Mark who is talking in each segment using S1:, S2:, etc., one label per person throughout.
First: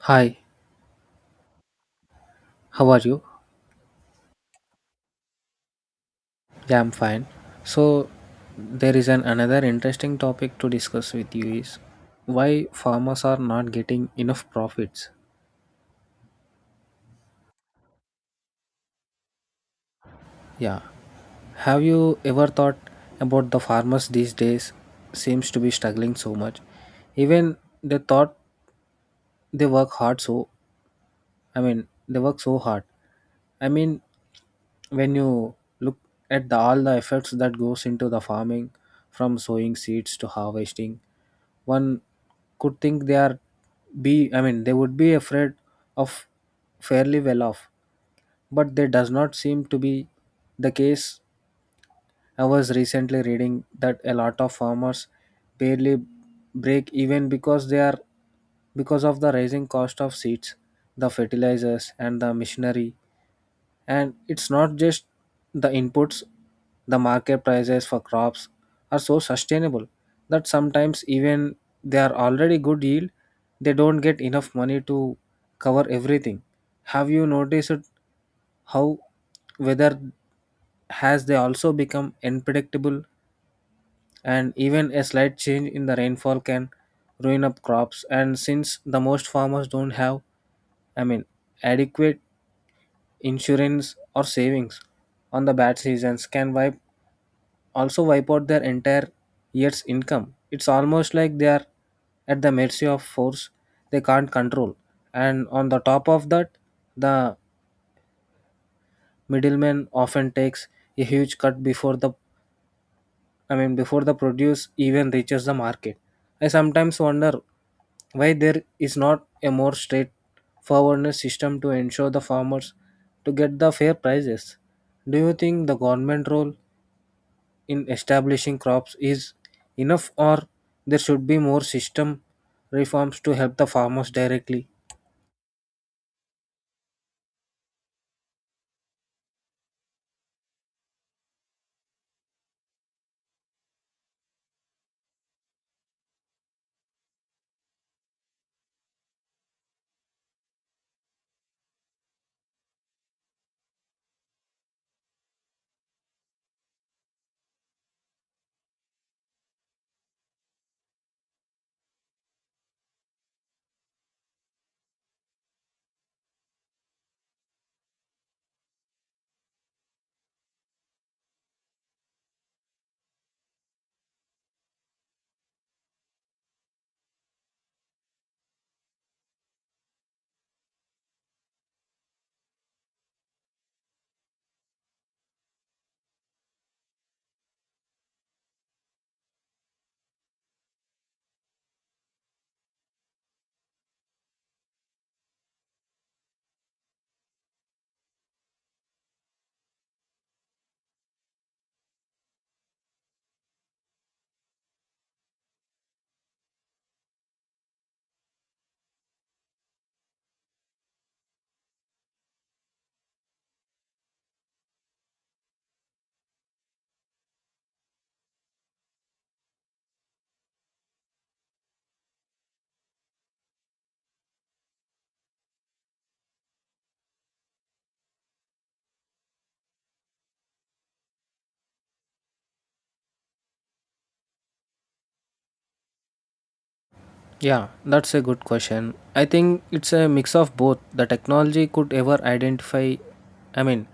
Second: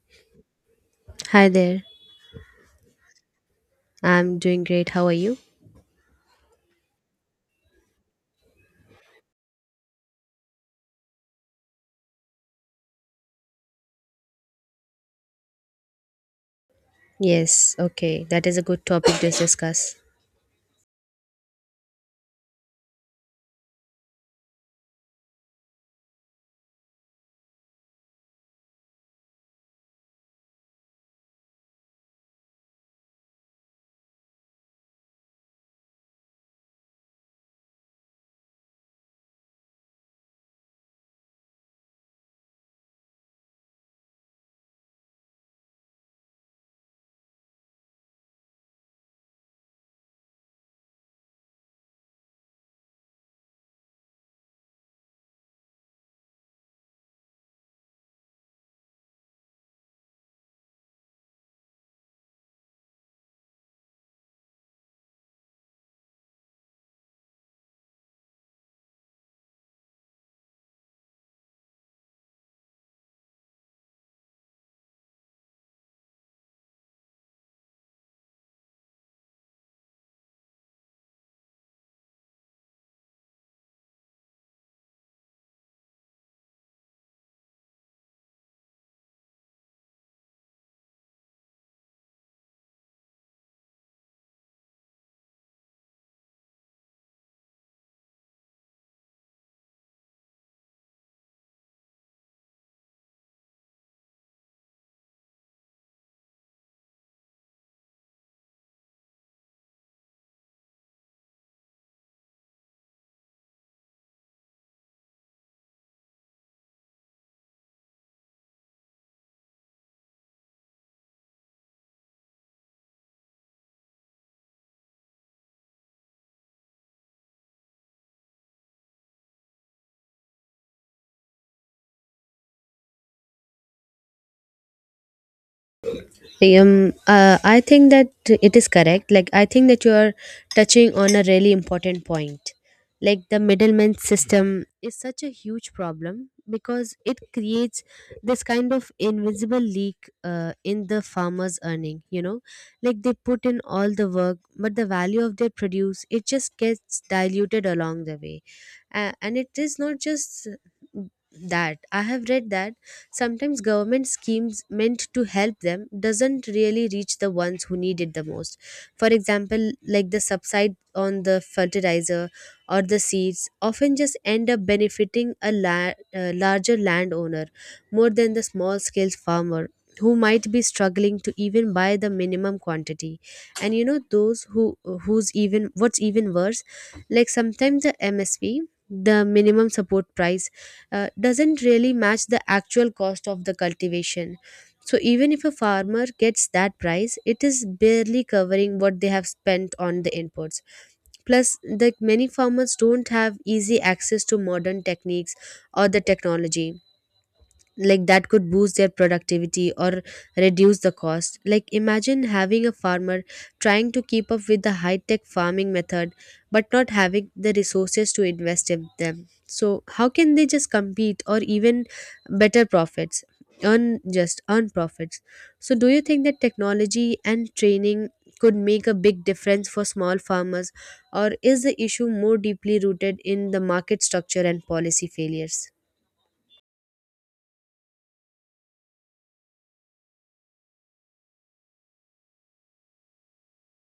S1: Hi,
S2: Hi there.
S1: how are you?
S2: I'm doing great. How are you?
S1: Yeah, I'm fine. So there is an another interesting topic to discuss with you is why farmers are not getting enough profits.
S2: Yes, okay. That is a good topic to discuss.
S1: Yeah. Have you ever thought about the farmers these days seems to be struggling so much? Even they thought they work hard so I mean they work so hard. I mean when you look at all the efforts that goes into the farming from sowing seeds to harvesting one could think they are be I mean they would be afraid of fairly well off, but they does not seem to be the case. I was recently reading that a lot of farmers barely break even because they are because of the rising cost of seeds, the fertilizers and the machinery. And it's not just the inputs, the market prices for crops are so sustainable that sometimes even they are already good yield, they don't get enough money to cover everything. Have you noticed how weather has they also become unpredictable, and even a slight change in the rainfall can ruin up crops, and since the most farmers don't have, I mean, adequate insurance or savings on the bad seasons can wipe also wipe out their entire year's income. It's almost like they are at the mercy of force they can't control. And on the top of that, the middleman often takes a huge cut before the I mean before the produce even reaches the market. I sometimes wonder why there is not a more straightforward system to ensure the farmers to get the fair prices. Do you think the government role in establishing crops is enough, or there should be more system reforms to help the farmers directly?
S2: um I think that it is correct. Like, I think that you are touching on a really important point. Like, the middleman system is such a huge problem because it creates this kind of invisible leak, in the farmers earning, like they put in all the work, but the value of their produce, it just gets diluted along the way. And it is not just that. I have read that sometimes government schemes meant to help them doesn't really reach the ones who need it the most. For example, like the subside on the fertilizer or the seeds often just end up benefiting a larger landowner more than the small scale farmer, who might be struggling to even buy the minimum quantity. And you know those who's even, what's even worse, like sometimes the msp, the minimum support price, doesn't really match the actual cost of the cultivation. So even if a farmer gets that price, it is barely covering what they have spent on the inputs. Plus, the many farmers don't have easy access to modern techniques or the technology, like that could boost their productivity or reduce the cost. Like, imagine having a farmer trying to keep up with the high tech farming method, but not having the resources to invest in them. So how can they just compete or even better profits, earn profits? So do you think that technology and training could make a big difference for small farmers, or is the issue more deeply rooted in the market structure and policy failures?
S1: Yeah, that's a good question. I think it's a mix of both. The technology could ever identify I mean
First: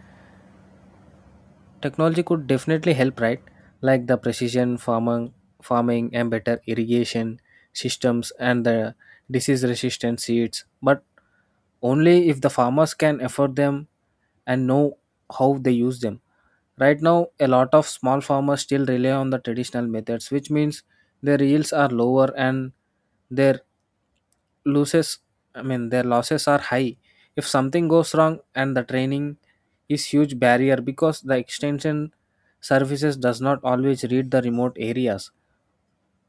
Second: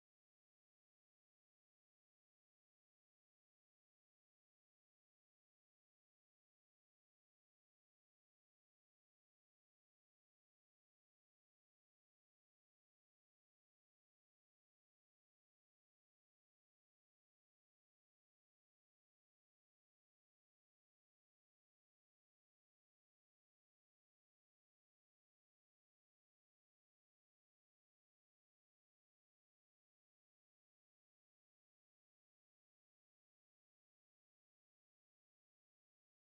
S1: Technology could definitely help, right? Like the precision farming and better irrigation systems and the disease resistant seeds, but only if the farmers can afford them and know how they use them. Right now, a lot of small farmers still rely on the traditional methods, which means their yields are lower and their losses, I mean, their losses are high. If something goes wrong, and the training is huge barrier because the extension services does not always read the remote areas.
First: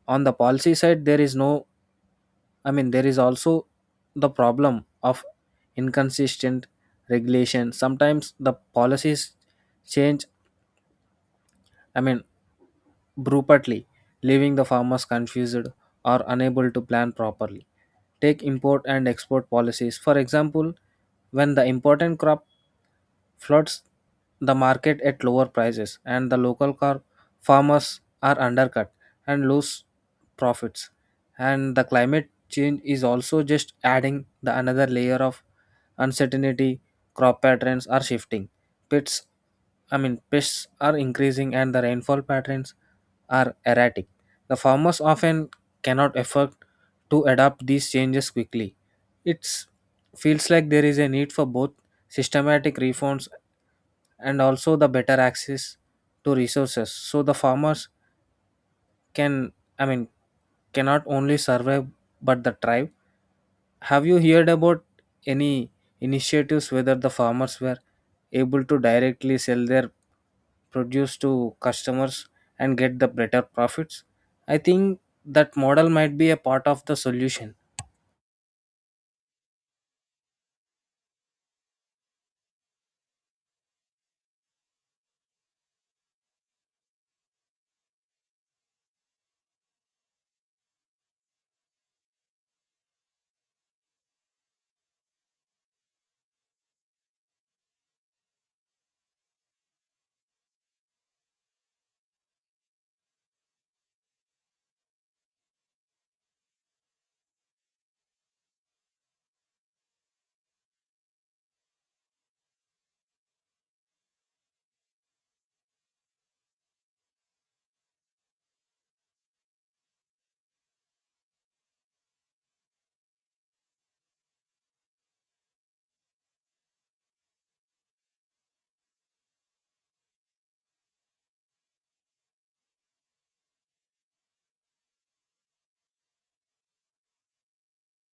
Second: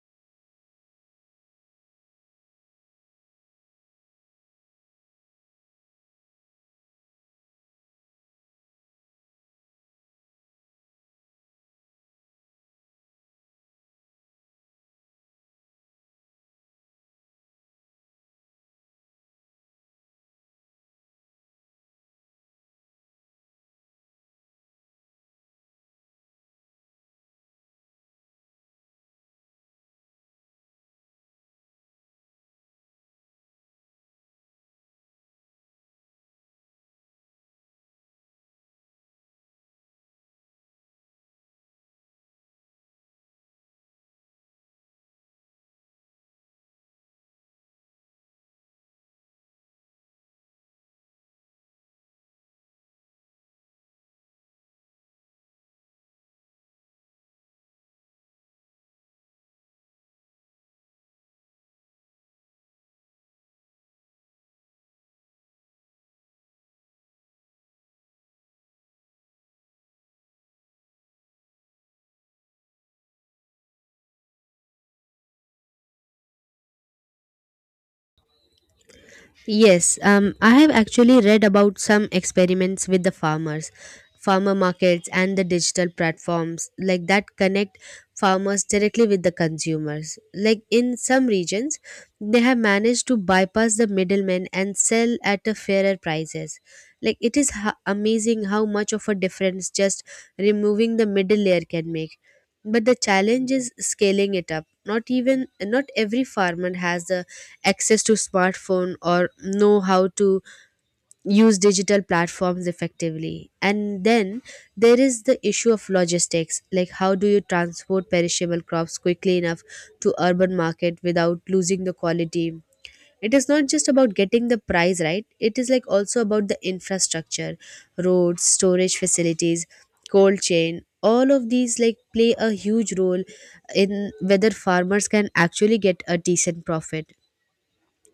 S1: On the policy side, there is no, I mean, there is also the problem of inconsistent regulation. Sometimes the policies change, I mean, brutally, leaving the farmers confused or unable to plan properly. Take import and export policies. For example, when the important crop floods the market at lower prices and the local car farmers are undercut and lose profits. And the climate change is also just adding the another layer of uncertainty, crop patterns are shifting. Pits Pests are increasing and the rainfall patterns are erratic. The farmers often cannot afford to adapt these changes quickly. It feels like there is a need for both systematic reforms and also the better access to resources so the farmers can, I mean, cannot only survive but the thrive. Have you heard about any initiatives whether the farmers were able to directly sell their produce to customers and get the better profits? I think that model might be a part of the solution.
S2: Yes, I have actually read about some experiments with farmer markets and the digital platforms like that connect farmers directly with the consumers. Like in some regions, they have managed to bypass the middlemen and sell at a fairer prices. Like, it is amazing how much of a difference just removing the middle layer can make. But the challenge is scaling it up. Not every farmer has the access to smartphone or know how to use digital platforms effectively. And then there is the issue of logistics, like how do you transport perishable crops quickly enough to urban market without losing the quality. It is not just about getting the price right, it is like also about the infrastructure: roads, storage facilities, cold chain, all of these like play a huge role in whether farmers can actually get a decent profit.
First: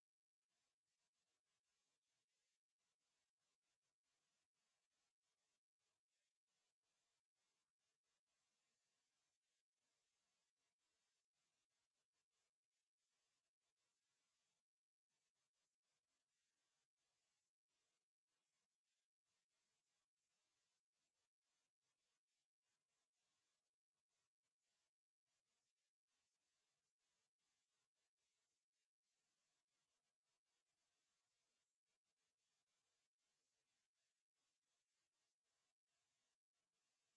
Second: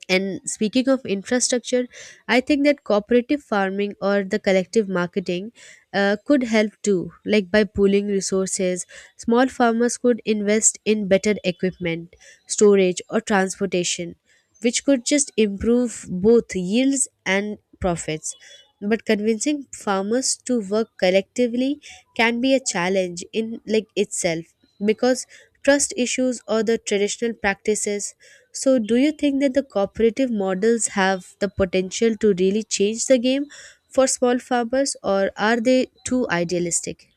S2: And speaking of infrastructure, I think that cooperative farming or the collective marketing, could help too, like by pooling resources. Small farmers could invest in better equipment, storage, or transportation, which could just improve both yields and profits. But convincing farmers to work collectively can be a challenge in like itself, because trust issues or the traditional practices. So do you think that the cooperative models have the potential to really change the game for small farmers, or are they too idealistic?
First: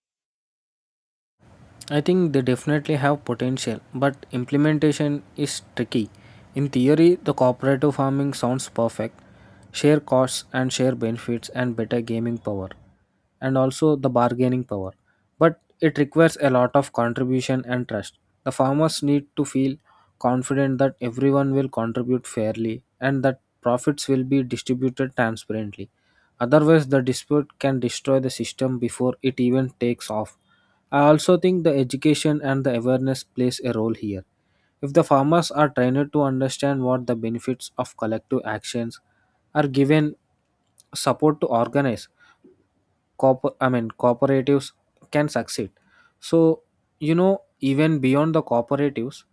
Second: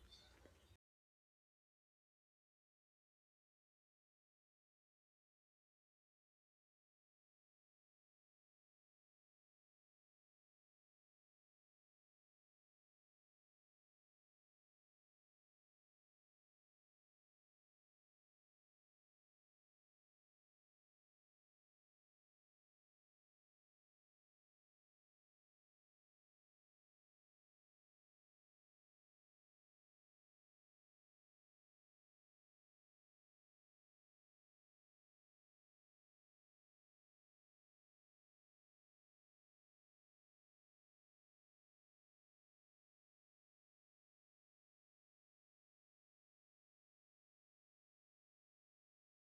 S1: I think they definitely have potential, but implementation is tricky. In theory, the cooperative farming sounds perfect, share costs and share benefits and better gaming power, and also the bargaining power. But it requires a lot of contribution and trust. The farmers need to feel confident that everyone will contribute fairly and that profits will be distributed transparently. Otherwise, the dispute can destroy the system before it even takes off. I also think the education and the awareness plays a role here. If the farmers are trained to understand what the benefits of collective actions are given support to organize cooperatives can succeed. So you know even beyond the cooperatives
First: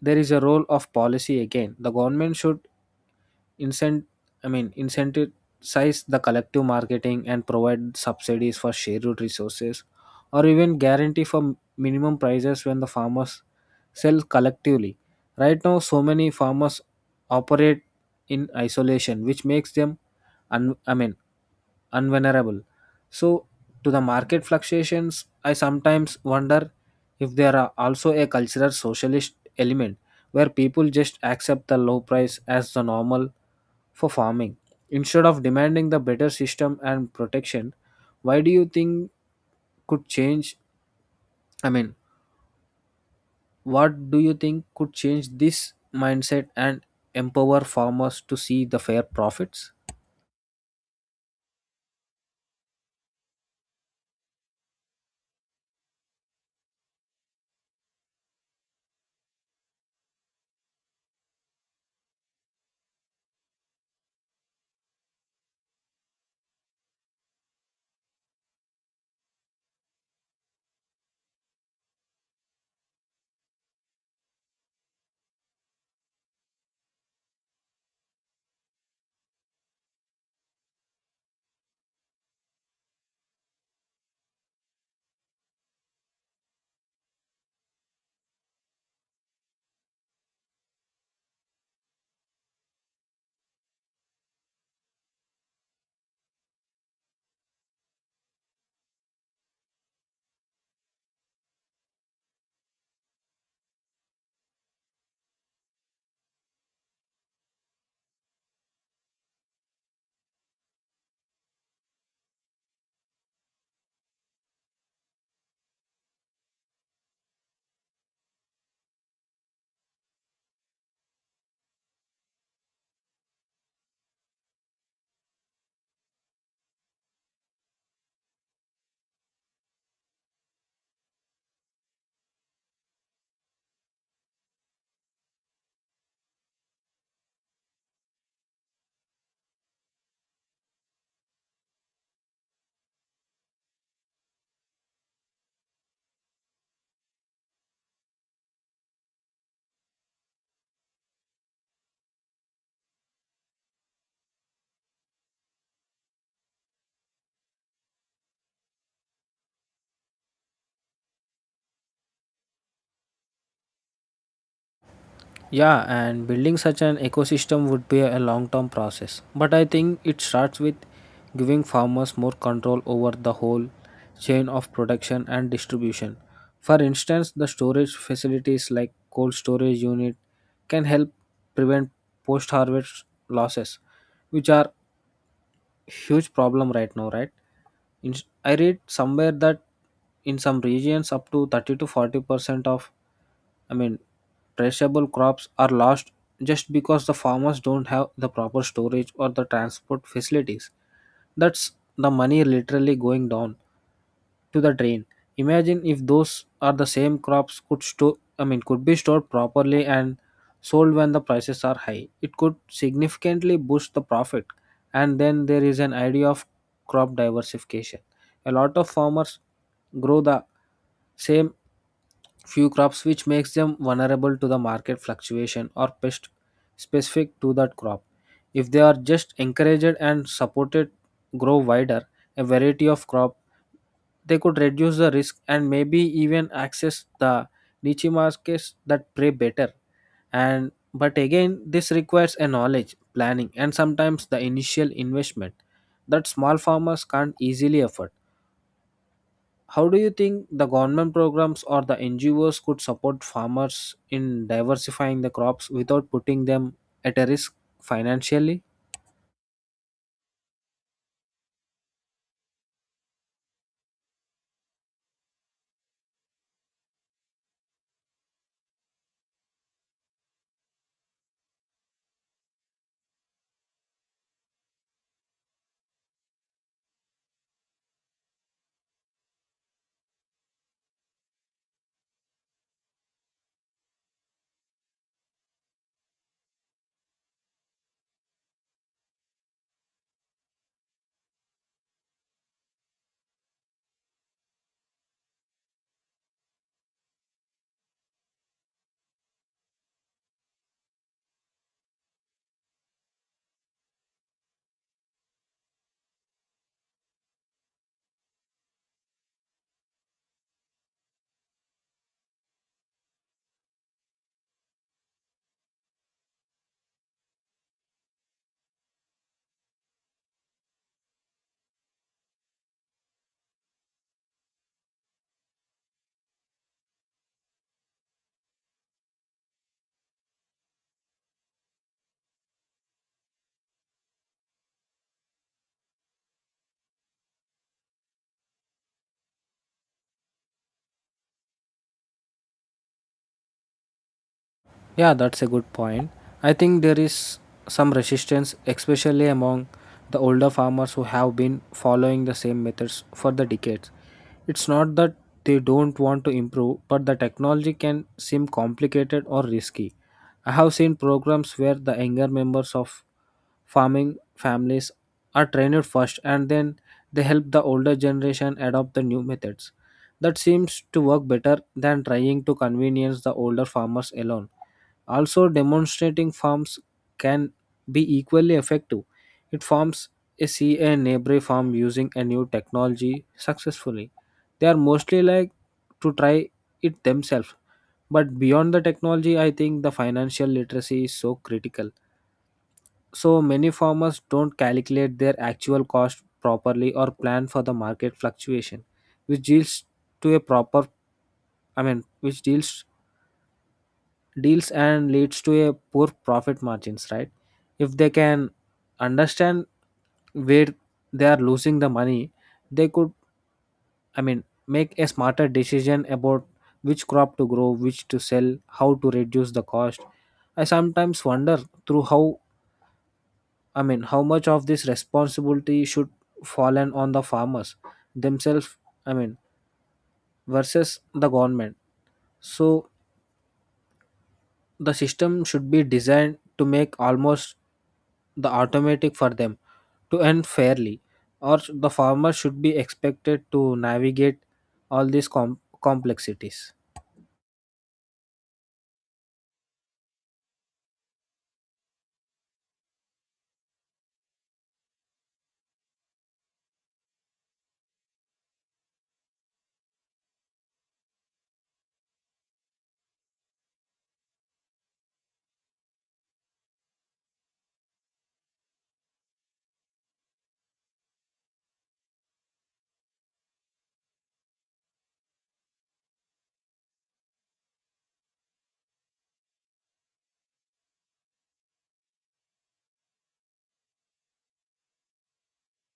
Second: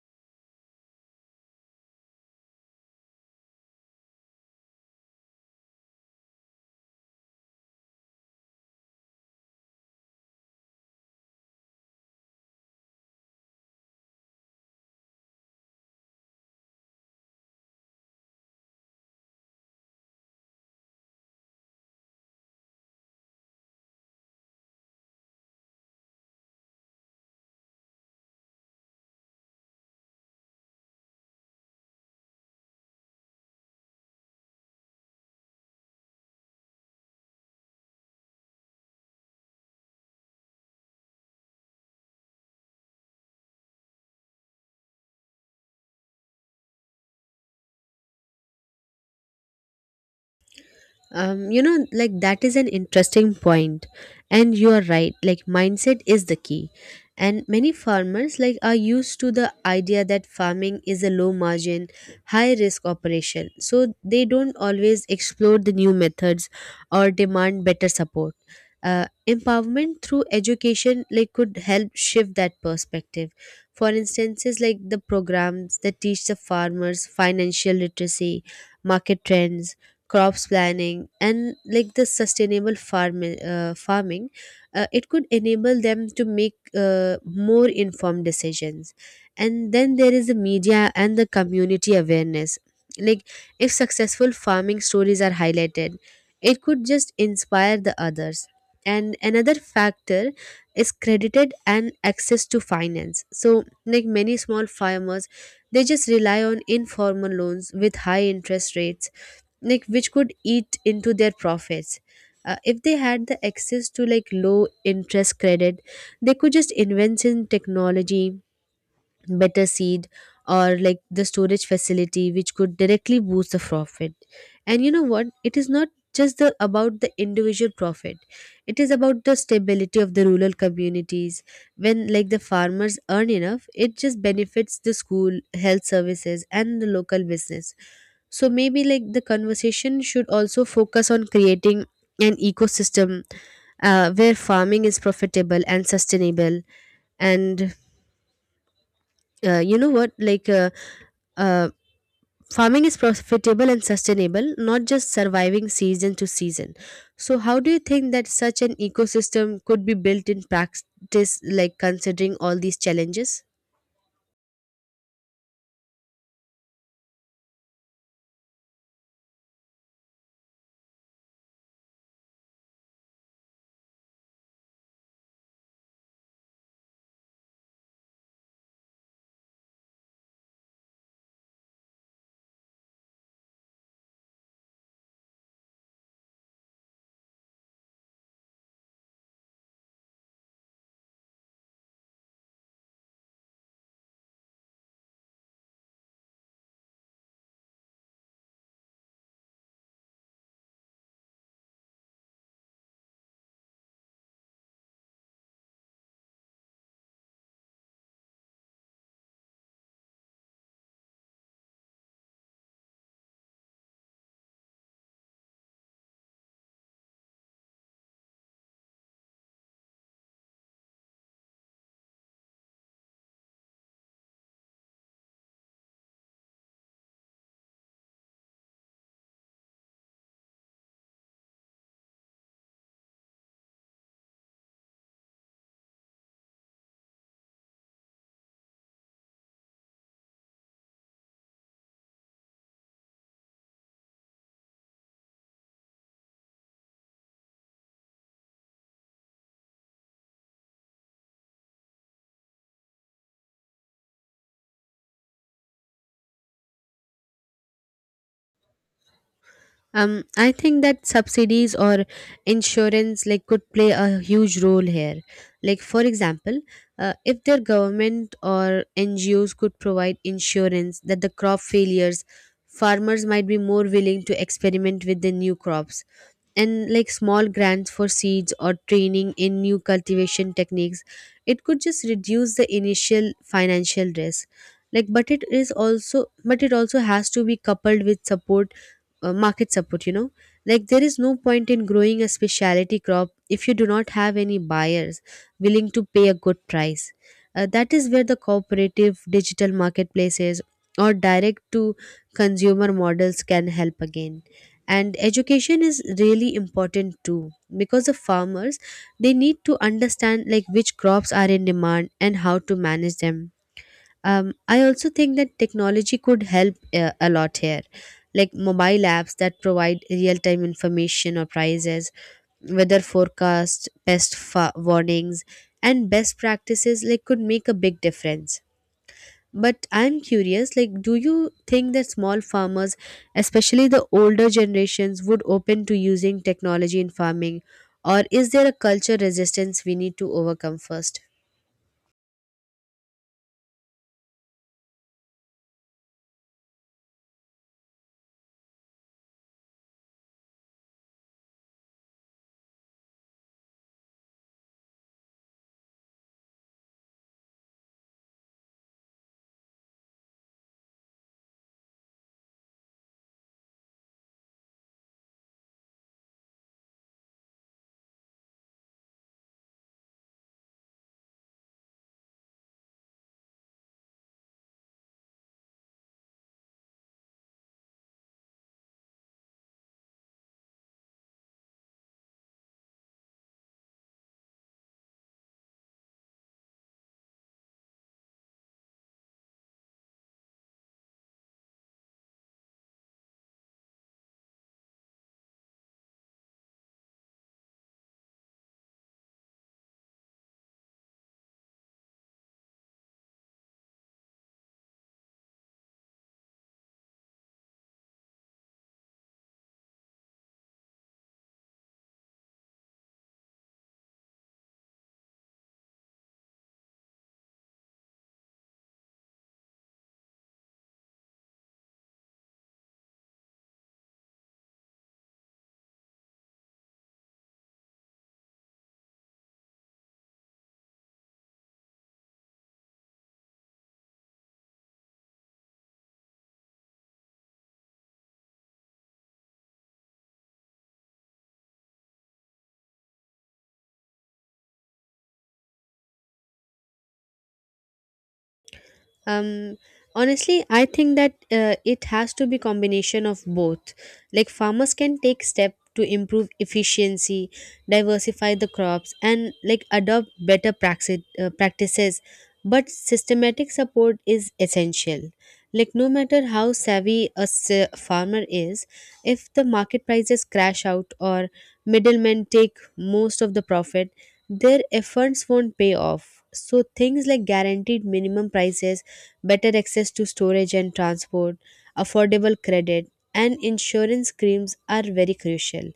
S1: there is a role of policy again. The government should incent incentivize the collective marketing and provide subsidies for shared resources or even guarantee for minimum prices when the farmers sell collectively. Right now so many farmers operate in isolation which makes them un- I mean unvulnerable. So to the market fluctuations, I sometimes wonder if there are also a cultural socialist element where people just accept the low price as the normal for farming instead of demanding the better system and protection. Why do you think could change I mean What do you think could change this mindset and empower farmers to see the fair profits?
S2: You know, like, that is an interesting point, and you are right. Like, mindset is the key, and many farmers like are used to the idea that farming is a low margin, high risk operation, so they don't always explore the new methods or demand better support. Empowerment through education like could help shift that perspective. For instances, like the programs that teach the farmers financial literacy, market trends, crops planning, and like the sustainable farming, it could enable them to make more informed decisions. And then there is the media and the community awareness, like, if successful farming stories are highlighted, it could just inspire the others. And another factor is credited and access to finance. So like many small farmers, they just rely on informal loans with high interest rates, like which could eat into their profits. If they had the access to like low interest credit, they could just invest in technology, better seed, or like the storage facility, which could directly boost the profit. And you know what, it is not just the about the individual profit, it is about the stability of the rural communities. When like the farmers earn enough, it just benefits the school, health services, and the local business. So maybe like the conversation should also focus on creating an ecosystem, where farming is profitable and sustainable. And you know what like uh, farming is profitable and sustainable, not just surviving season to season. So how do you think that such an ecosystem could be built in practice, like considering all these challenges?
S1: Yeah, and building such an ecosystem would be a long term process. But I think it starts with giving farmers more control over the whole chain of production and distribution. For instance, the storage facilities like cold storage unit can help prevent post harvest losses, which are huge problem right now, right? In, I read somewhere that in some regions up to 30 to 40% of, I mean, traceable crops are lost just because the farmers don't have the proper storage or the transport facilities. That's the money literally going down to the drain. Imagine if those are the same crops could store I mean could be stored properly and sold when the prices are high. It could significantly boost the profit. And then there is an idea of crop diversification. A lot of farmers grow the same few crops which makes them vulnerable to the market fluctuation or pest specific to that crop. If they are just encouraged and supported grow wider a variety of crop, they could reduce the risk and maybe even access the niche markets that pay better. And but again this requires a knowledge planning and sometimes the initial investment that small farmers can't easily afford. How do you think the government programs or the NGOs could support farmers in diversifying the crops without putting them at a risk financially?
S2: I think that subsidies or insurance like could play a huge role here. Like for example, if their government or NGOs could provide insurance that the crop failures, farmers might be more willing to experiment with the new crops. And like small grants for seeds or training in new cultivation techniques, it could just reduce the initial financial risk. Like, but it also has to be coupled with support, market support, you know, like there is no point in growing a specialty crop if you do not have any buyers willing to pay a good price. That is where the cooperative digital marketplaces or direct to consumer models can help again. And education is really important too, because the farmers, they need to understand like which crops are in demand and how to manage them. I also think that technology could help a lot here, like mobile apps that provide real time information or prices, weather forecast, warnings, and best practices like could make a big difference. But I'm curious, like, do you think that small farmers, especially the older generations, would open to using technology in farming, or is there a culture resistance we need to overcome first?
S1: Yeah, that's a good point. I think there is some resistance, especially among the older farmers who have been following the same methods for the decades. It's not that they don't want to improve, but the technology can seem complicated or risky. I have seen programs where the younger members of farming families are trained first and then they help the older generation adopt the new methods. That seems to work better than trying to convenience the older farmers alone. Also, demonstrating farms can be equally effective. It farms a C A neighbor farm using a new technology successfully. They are mostly like to try it themselves. But beyond the technology, I think the financial literacy is so critical. So many farmers don't calculate their actual cost properly or plan for the market fluctuation, which deals to a proper I mean which deals deals and leads to a poor profit margins, right? If they can understand where they are losing the money, they could, I mean, make a smarter decision about which crop to grow, which to sell, how to reduce the cost. I sometimes wonder through how I mean how much of this responsibility should fallen on the farmers themselves, I mean, versus the government. So the system should be designed to make almost the automatic for them to earn fairly, or the farmer should be expected to navigate all these complexities?
S2: um Honestly, I think that it has to be combination of both. Like, farmers can take step to improve efficiency, diversify the crops, and like adopt better practices. But systematic support is essential. Like no matter how savvy a farmer is, if the market prices crash out or middlemen take most of the profit, their efforts won't pay off. So things like guaranteed minimum prices, better access to storage and transport, affordable credit, and insurance schemes are very crucial.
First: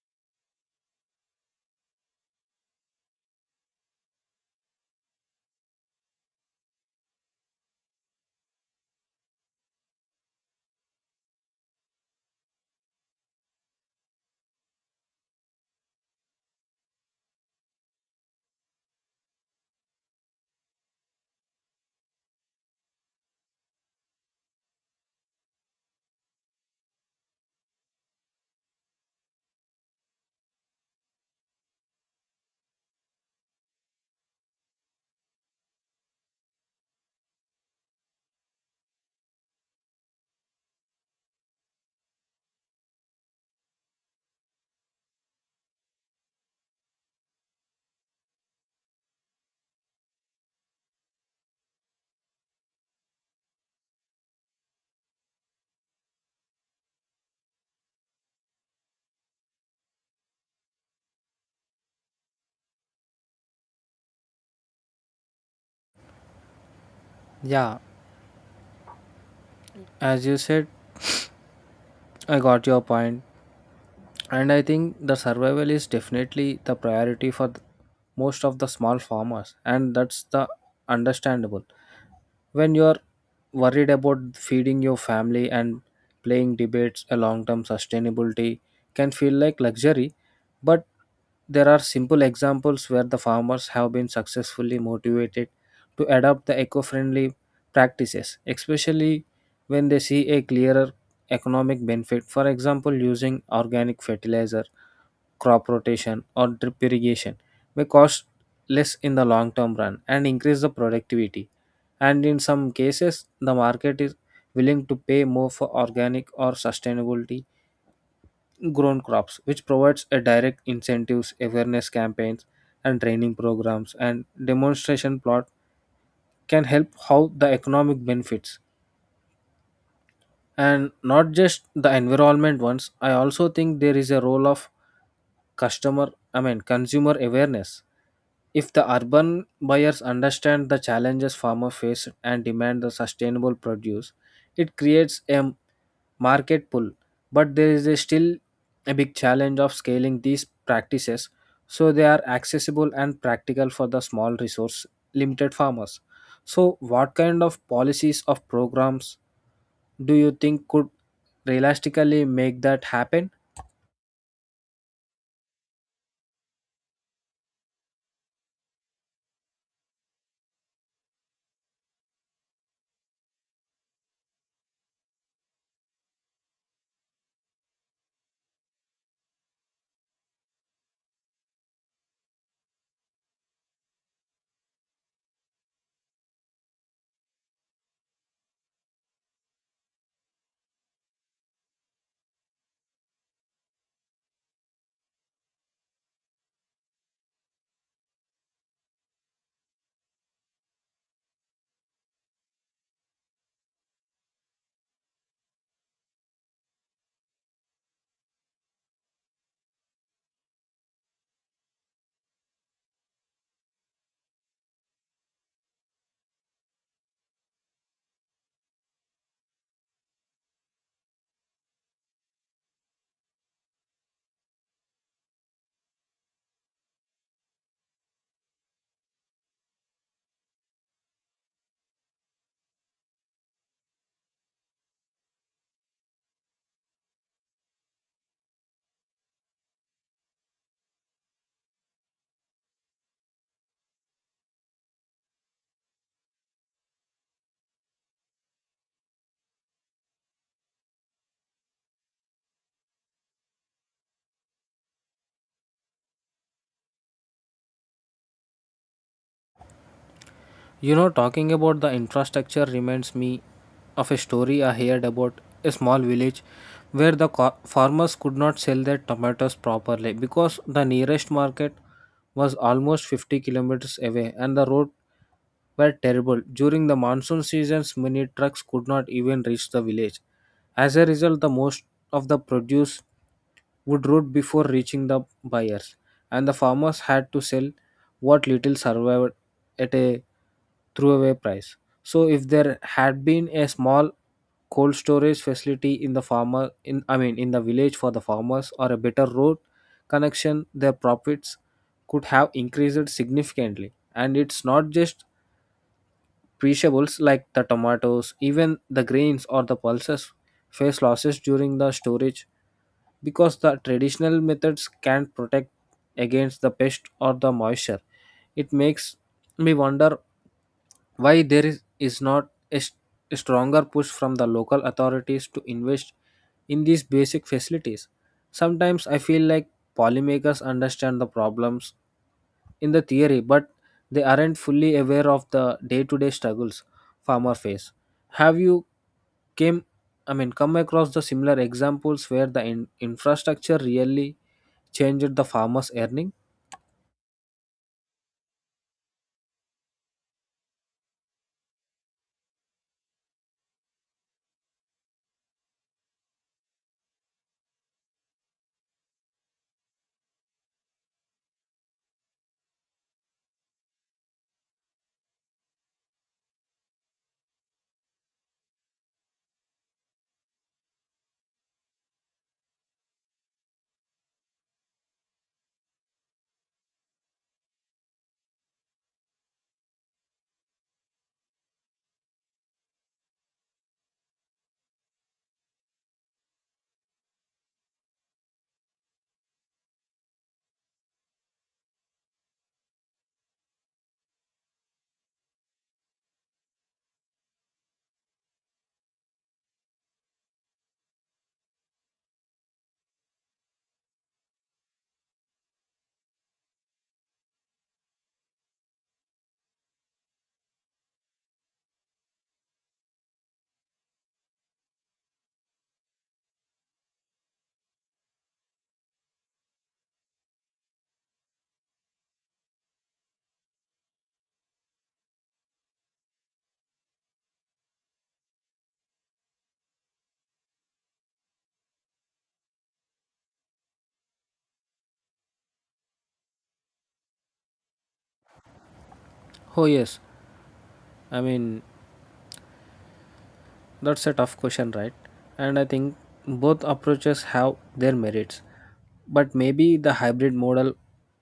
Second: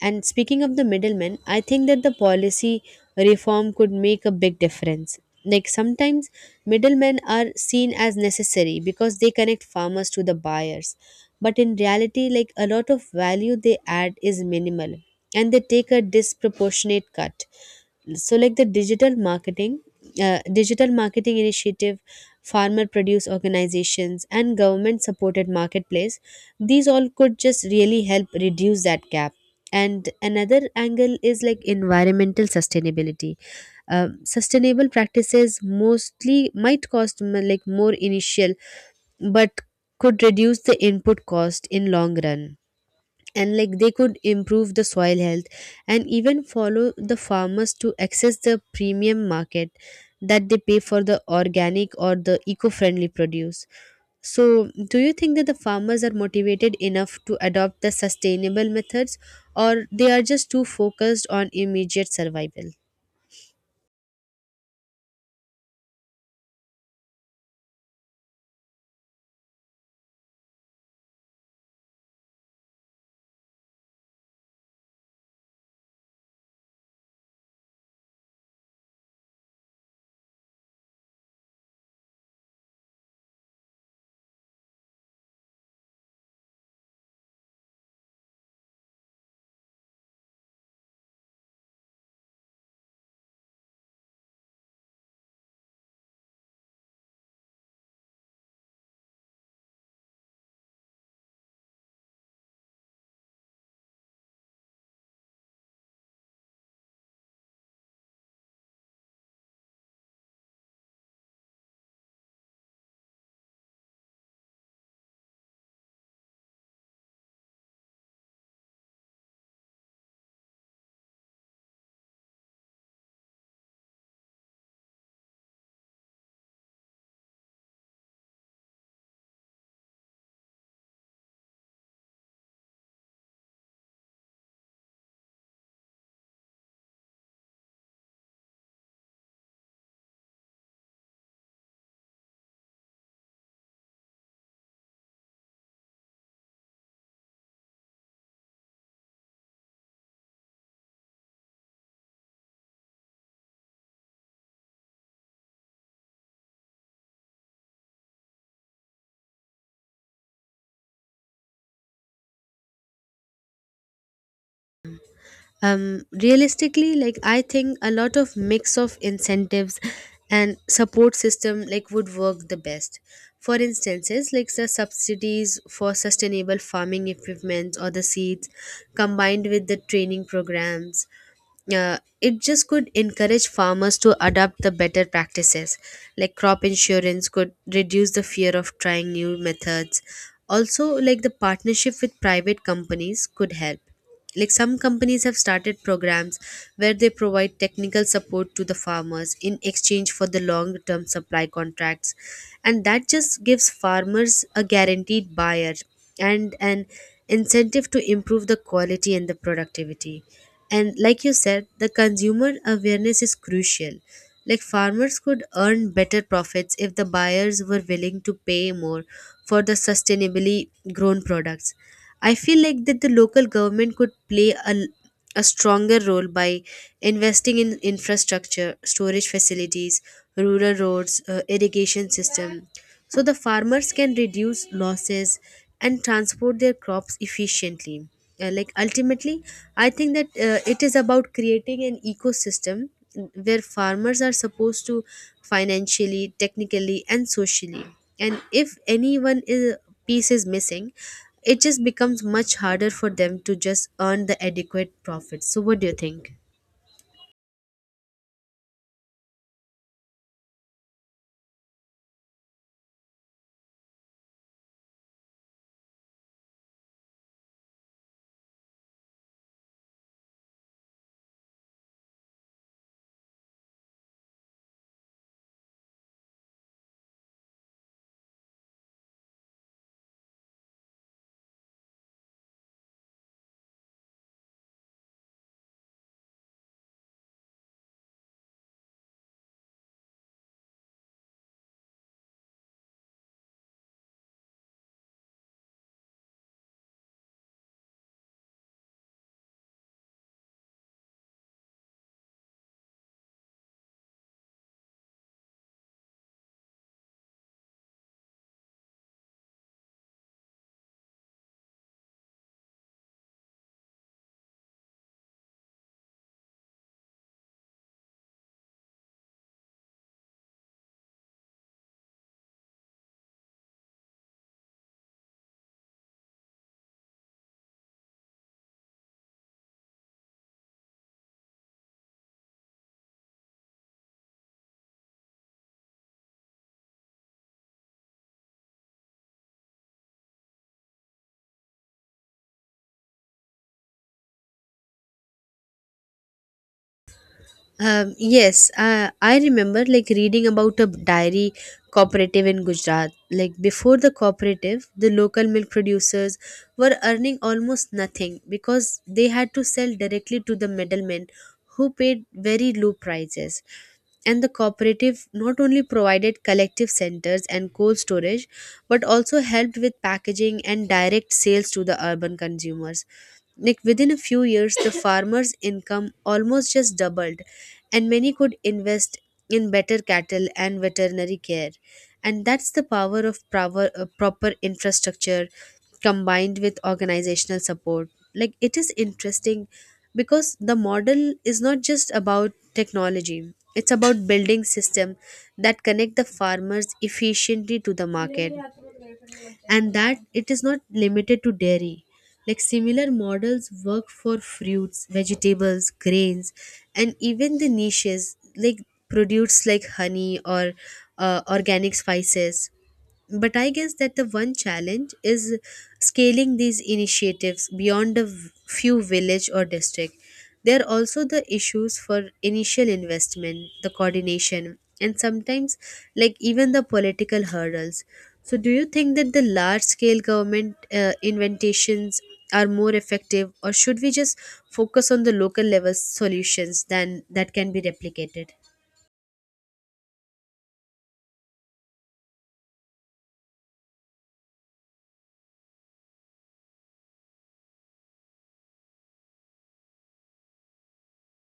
S2: And speaking of the middlemen, I think that the policy reform could make a big difference. Like sometimes middlemen are seen as necessary because they connect farmers to the buyers. But in reality, like a lot of value they add is minimal, and they take a disproportionate cut. So like the digital marketing initiative, farmer produce organizations, and government supported marketplace, these all could just really help reduce that gap. And another angle is like environmental sustainability. Sustainable practices mostly might cost like more initial, but could reduce the input cost in long run. And like they could improve the soil health, and even follow the farmers to access the premium market that they pay for the organic or the eco-friendly produce. So do you think that the farmers are motivated enough to adopt the sustainable methods, or they are just too focused on immediate survival?
S1: Yeah, as you said, I got your point. And I think the survival is definitely the priority for most of the small farmers and that's the understandable. When you're worried about feeding your family and playing debates a long-term sustainability can feel like luxury. But there are simple examples where the farmers have been successfully motivated to adopt the eco-friendly practices, especially when they see a clearer economic benefit. For example, using organic fertilizer, crop rotation or drip irrigation may cost less in the long term run and increase the productivity. And in some cases the market is willing to pay more for organic or sustainability grown crops, which provides a direct incentives awareness campaigns and training programs and demonstration plot can help how the economic benefits and not just the environment ones. I also think there is a role of customer I mean consumer awareness. If the urban buyers understand the challenges farmers face and demand the sustainable produce, it creates a market pull. But there is a still a big challenge of scaling these practices so they are accessible and practical for the small resource limited farmers. So what kind of policies of programs do you think could realistically make that happen?
S2: Realistically, like I think a lot of mix of incentives and support system like would work the best. For instances, like the subsidies for sustainable farming equipment or the seeds, combined with the training programs, it just could encourage farmers to adopt the better practices. Like crop insurance could reduce the fear of trying new methods. Also, like the partnership with private companies could help. Like some companies have started programs where they provide technical support to the farmers in exchange for the long term supply contracts. And that just gives farmers a guaranteed buyer and an incentive to improve the quality and the productivity. And like you said, the consumer awareness is crucial. Like farmers could earn better profits if the buyers were willing to pay more for the sustainably grown products. I feel like that the local government could play a stronger role by investing in infrastructure, storage facilities, rural roads, irrigation system, so the farmers can reduce losses and transport their crops efficiently. Like ultimately, I think that it is about creating an ecosystem where farmers are supposed to financially, technically, and socially. And if anyone is piece is missing, it just becomes much harder for them to just earn the adequate profits. So what do you think?
S1: You know, talking about the infrastructure reminds me of a story I heard about a small village where the farmers could not sell their tomatoes properly because the nearest market was almost 50 kilometers away and the road were terrible. During the monsoon seasons, many trucks could not even reach the village. As a result, the most of the produce would rot before reaching the buyers, and the farmers had to sell what little survived at a throwaway price. So if there had been a small cold storage facility in the farmer in I mean in the village for the farmers or a better road connection, their profits could have increased significantly. And it's not just perishables like the tomatoes, even the grains or the pulses face losses during the storage because the traditional methods can't protect against the pest or the moisture. It makes me wonder why there is not a stronger push from the local authorities to invest in these basic facilities. Sometimes I feel like policymakers understand the problems in the theory, but they aren't fully aware of the day-to-day struggles farmers face. Have you came, come across the similar examples where the infrastructure really changed the farmer's earning?
S2: Yes, I remember like reading about a dairy cooperative in Gujarat. Like before the cooperative, the local milk producers were earning almost nothing because they had to sell directly to the middlemen who paid very low prices. And the cooperative not only provided collective centers and cold storage but also helped with packaging and direct sales to the urban consumers. Like within a few years, the farmers' income almost just doubled and many could invest in better cattle and veterinary care. And that's the power of proper infrastructure combined with organizational support. Like it is interesting because the model is not just about technology. It's about building system that connect the farmers efficiently to the market, and that it is not limited to dairy. Like similar models work for fruits, vegetables, grains, and even the niches like produce like honey or organic spices. But I guess that the one challenge is scaling these initiatives beyond a few village or district. There are also the issues for initial investment, the coordination, and sometimes like even the political hurdles. So do you think that the large scale government inventations are more effective, or should we just focus on the local level solutions than that can be replicated?
S1: Oh yes, I mean That's a tough question, right? And I think both approaches have their merits. But maybe the hybrid model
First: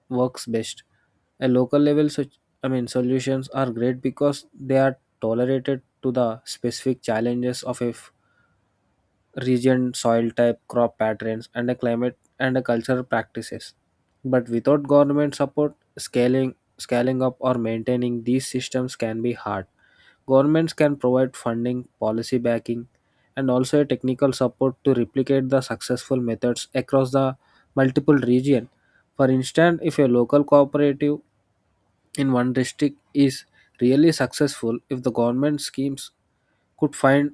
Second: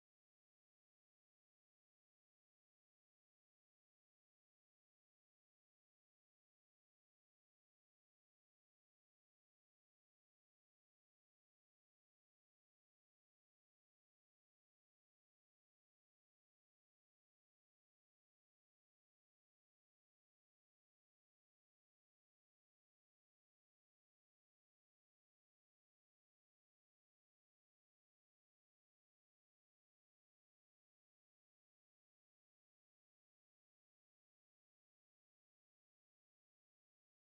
S1: works best. A local level such I mean solutions are great because they are tolerated to the specific challenges of a region, soil type, crop patterns, and a climate and a cultural practices. But without government support, scaling up or maintaining these systems can be hard. Governments can provide funding, policy backing, and also a technical support to replicate the successful methods across the multiple region. For instance, if a local cooperative in one district is really successful, if the government schemes could find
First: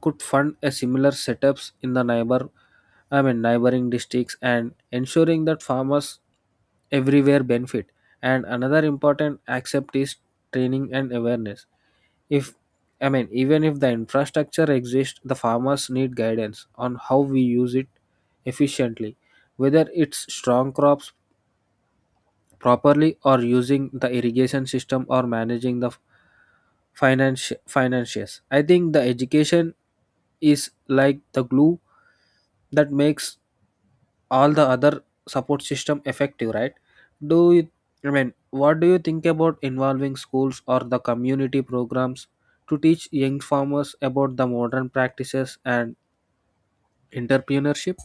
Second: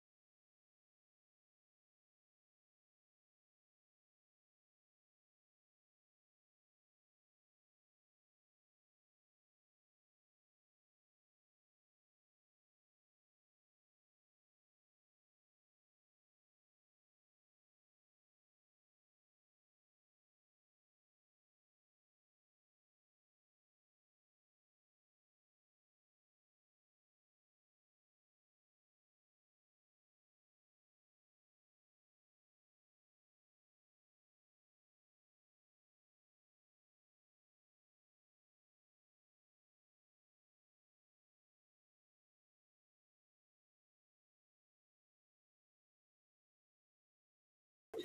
S1: could fund a similar setups in the neighboring districts and ensuring that farmers everywhere benefit. And another important aspect is training and awareness. If I mean Even if the infrastructure exists, the farmers need guidance on how we use it efficiently, whether it's strong crops properly or using the irrigation system or managing the finances. I think the education is like the glue that makes all the other support system effective, right? Do you I mean What do you think about involving schools or the community programs to teach young farmers about the modern practices and entrepreneurship?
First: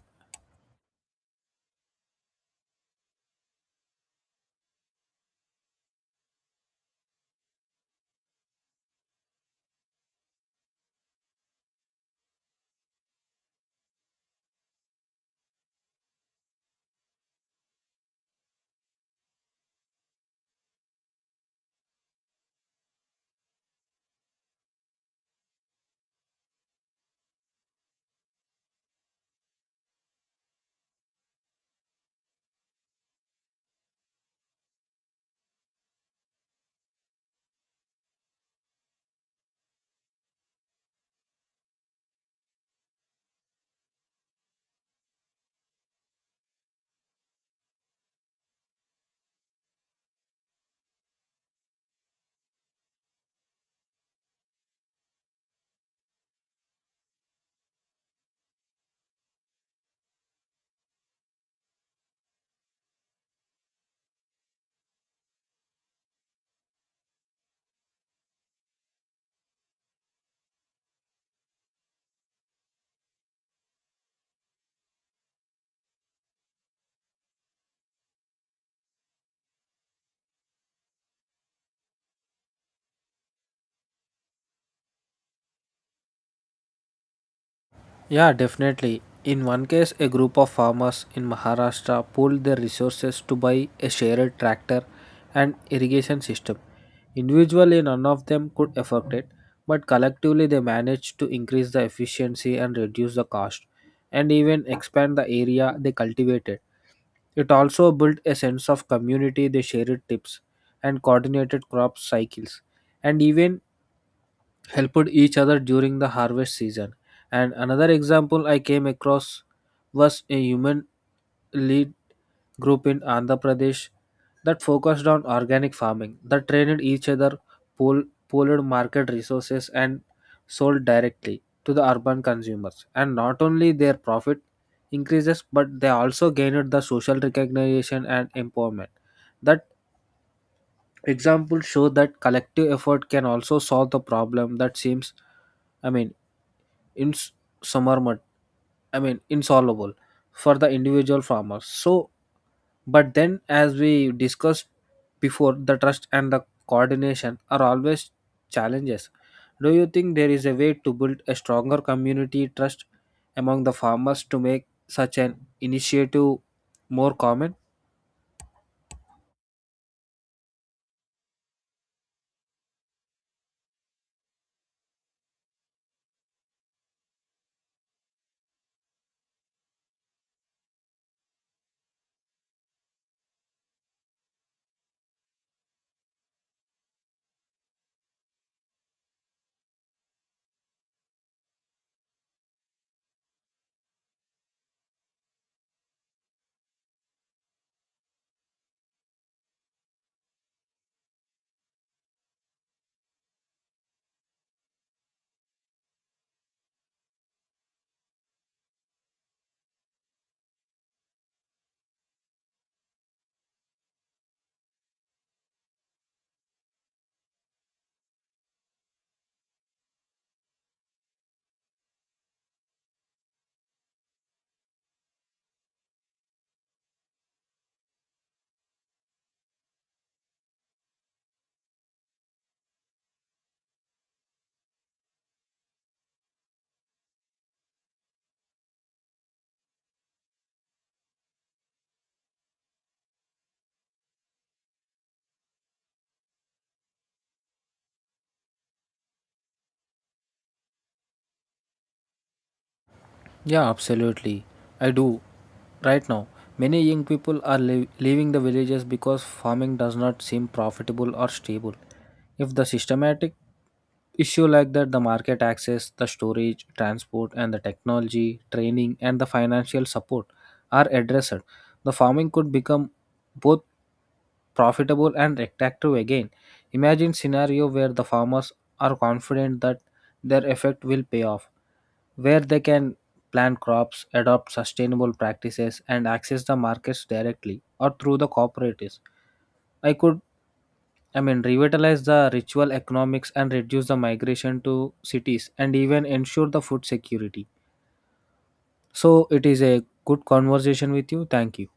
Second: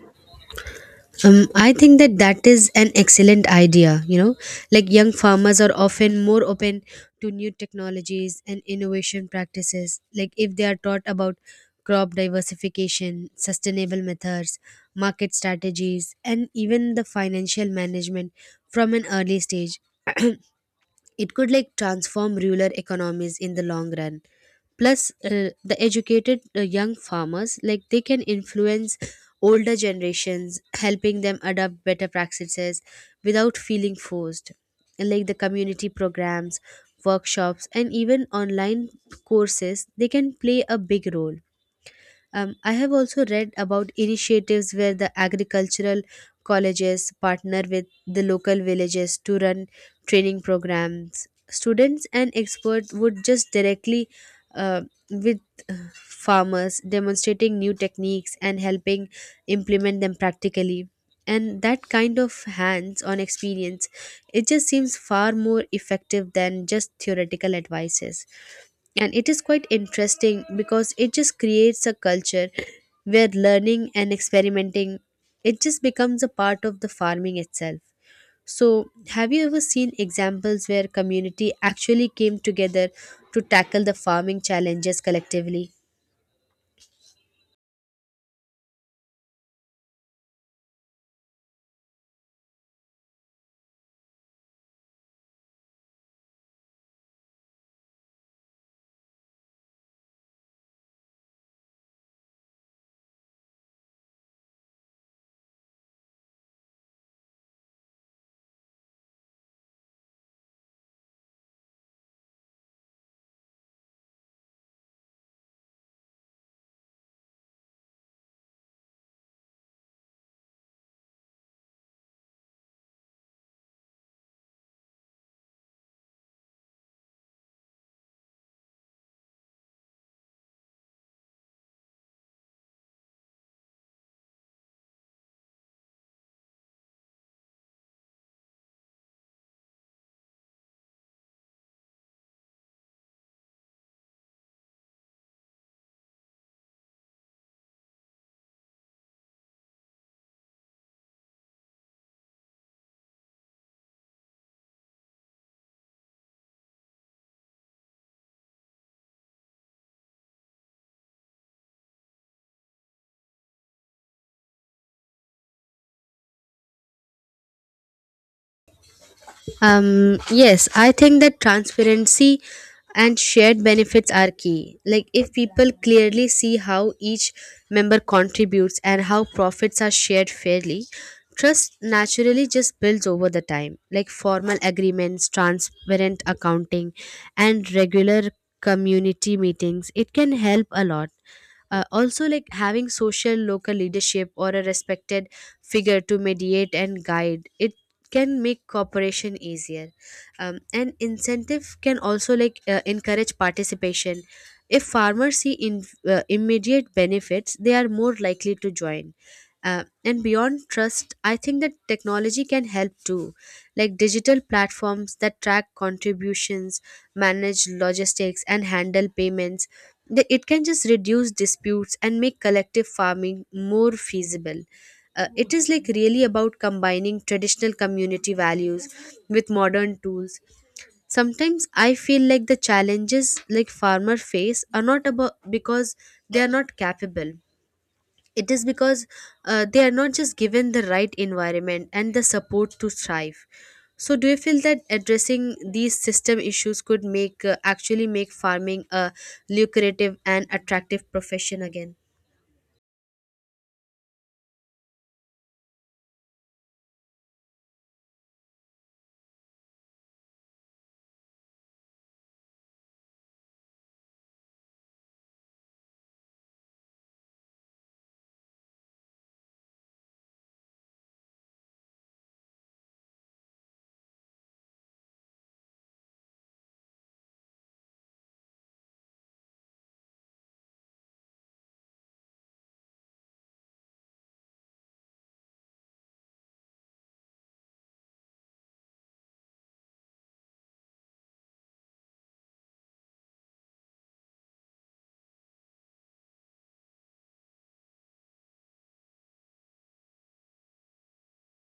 S2: I think that that is an excellent idea. You know, like young farmers are often more open to new technologies and innovation practices. Like if they are taught about crop diversification, sustainable methods, market strategies, and even the financial management from an early stage. It could like transform rural economies in the long run. Plus the educated young farmers, like they can influence older generations, helping them adopt better practices without feeling forced. And, like the community programs, workshops, and even online courses, they can play a big role. I have also read about initiatives where the agricultural colleges partner with the local villages to run training programs. Students and experts would just directly uh, with farmers, demonstrating new techniques and helping implement them practically. And that kind of hands on experience, it just seems far more effective than just theoretical advices. And it is quite interesting because it just creates a culture where learning and experimenting, it just becomes a part of the farming itself. So have you ever seen examples where community actually came together to tackle the farming challenges collectively?
S1: Yeah, definitely. In one case, a group of farmers in Maharashtra pooled their resources to buy a shared tractor and irrigation system. Individually, none of them could afford it, but collectively, they managed to increase the efficiency and reduce the cost, and even expand the area they cultivated. It also built a sense of community, they shared tips and coordinated crop cycles, and even helped each other during the harvest season. And another example I came across was a human lead group in Andhra Pradesh that focused on organic farming, that trained each other, pool, pooled market resources, and sold directly to the urban consumers. And not only their profit increases, but they also gained the social recognition and empowerment that Examples show that collective effort can also solve the problem that seems, I mean, in summer, I mean, insolvable for the individual farmers. So, but then, as we discussed before, the trust and the coordination are always challenges. Do you think there is a way to build a stronger community trust among the farmers to make such an initiative more common?
S2: Yes, I think that transparency and shared benefits are key. Like, if people clearly see how each member contributes and how profits are shared fairly, trust naturally just builds over the time. Like, formal agreements, transparent accounting, and regular community meetings, it can help a lot. Also, like having social local leadership or a respected figure to mediate and guide it can make cooperation easier. And incentive can also like encourage participation. If farmers see in, immediate benefits, they are more likely to join. And beyond trust, I think that technology can help too, like digital platforms that track contributions, manage logistics, and handle payments. It can just reduce disputes and make collective farming more feasible. It is like really about combining traditional community values with modern tools. Sometimes I feel like the challenges like farmer face are not about because they are not capable, it is because they are not just given the right environment and the support to thrive. So do you feel that addressing these system issues could make actually make farming a lucrative and attractive profession again?
S1: Yeah, absolutely. I do. Right now, many young people are leaving the villages because farming does not seem profitable or stable. If the systematic issue like that, the market access, the storage, transport, and the technology, training, and the financial support are addressed, the farming could become both profitable and attractive again. Imagine scenario where the farmers are confident that their effort will pay off, where they can plant crops, adopt sustainable practices and access the markets directly or through the cooperatives. I could I mean Revitalize the ritual economics and reduce the migration to cities and even ensure the food security. So it is a good conversation with you. Thank you.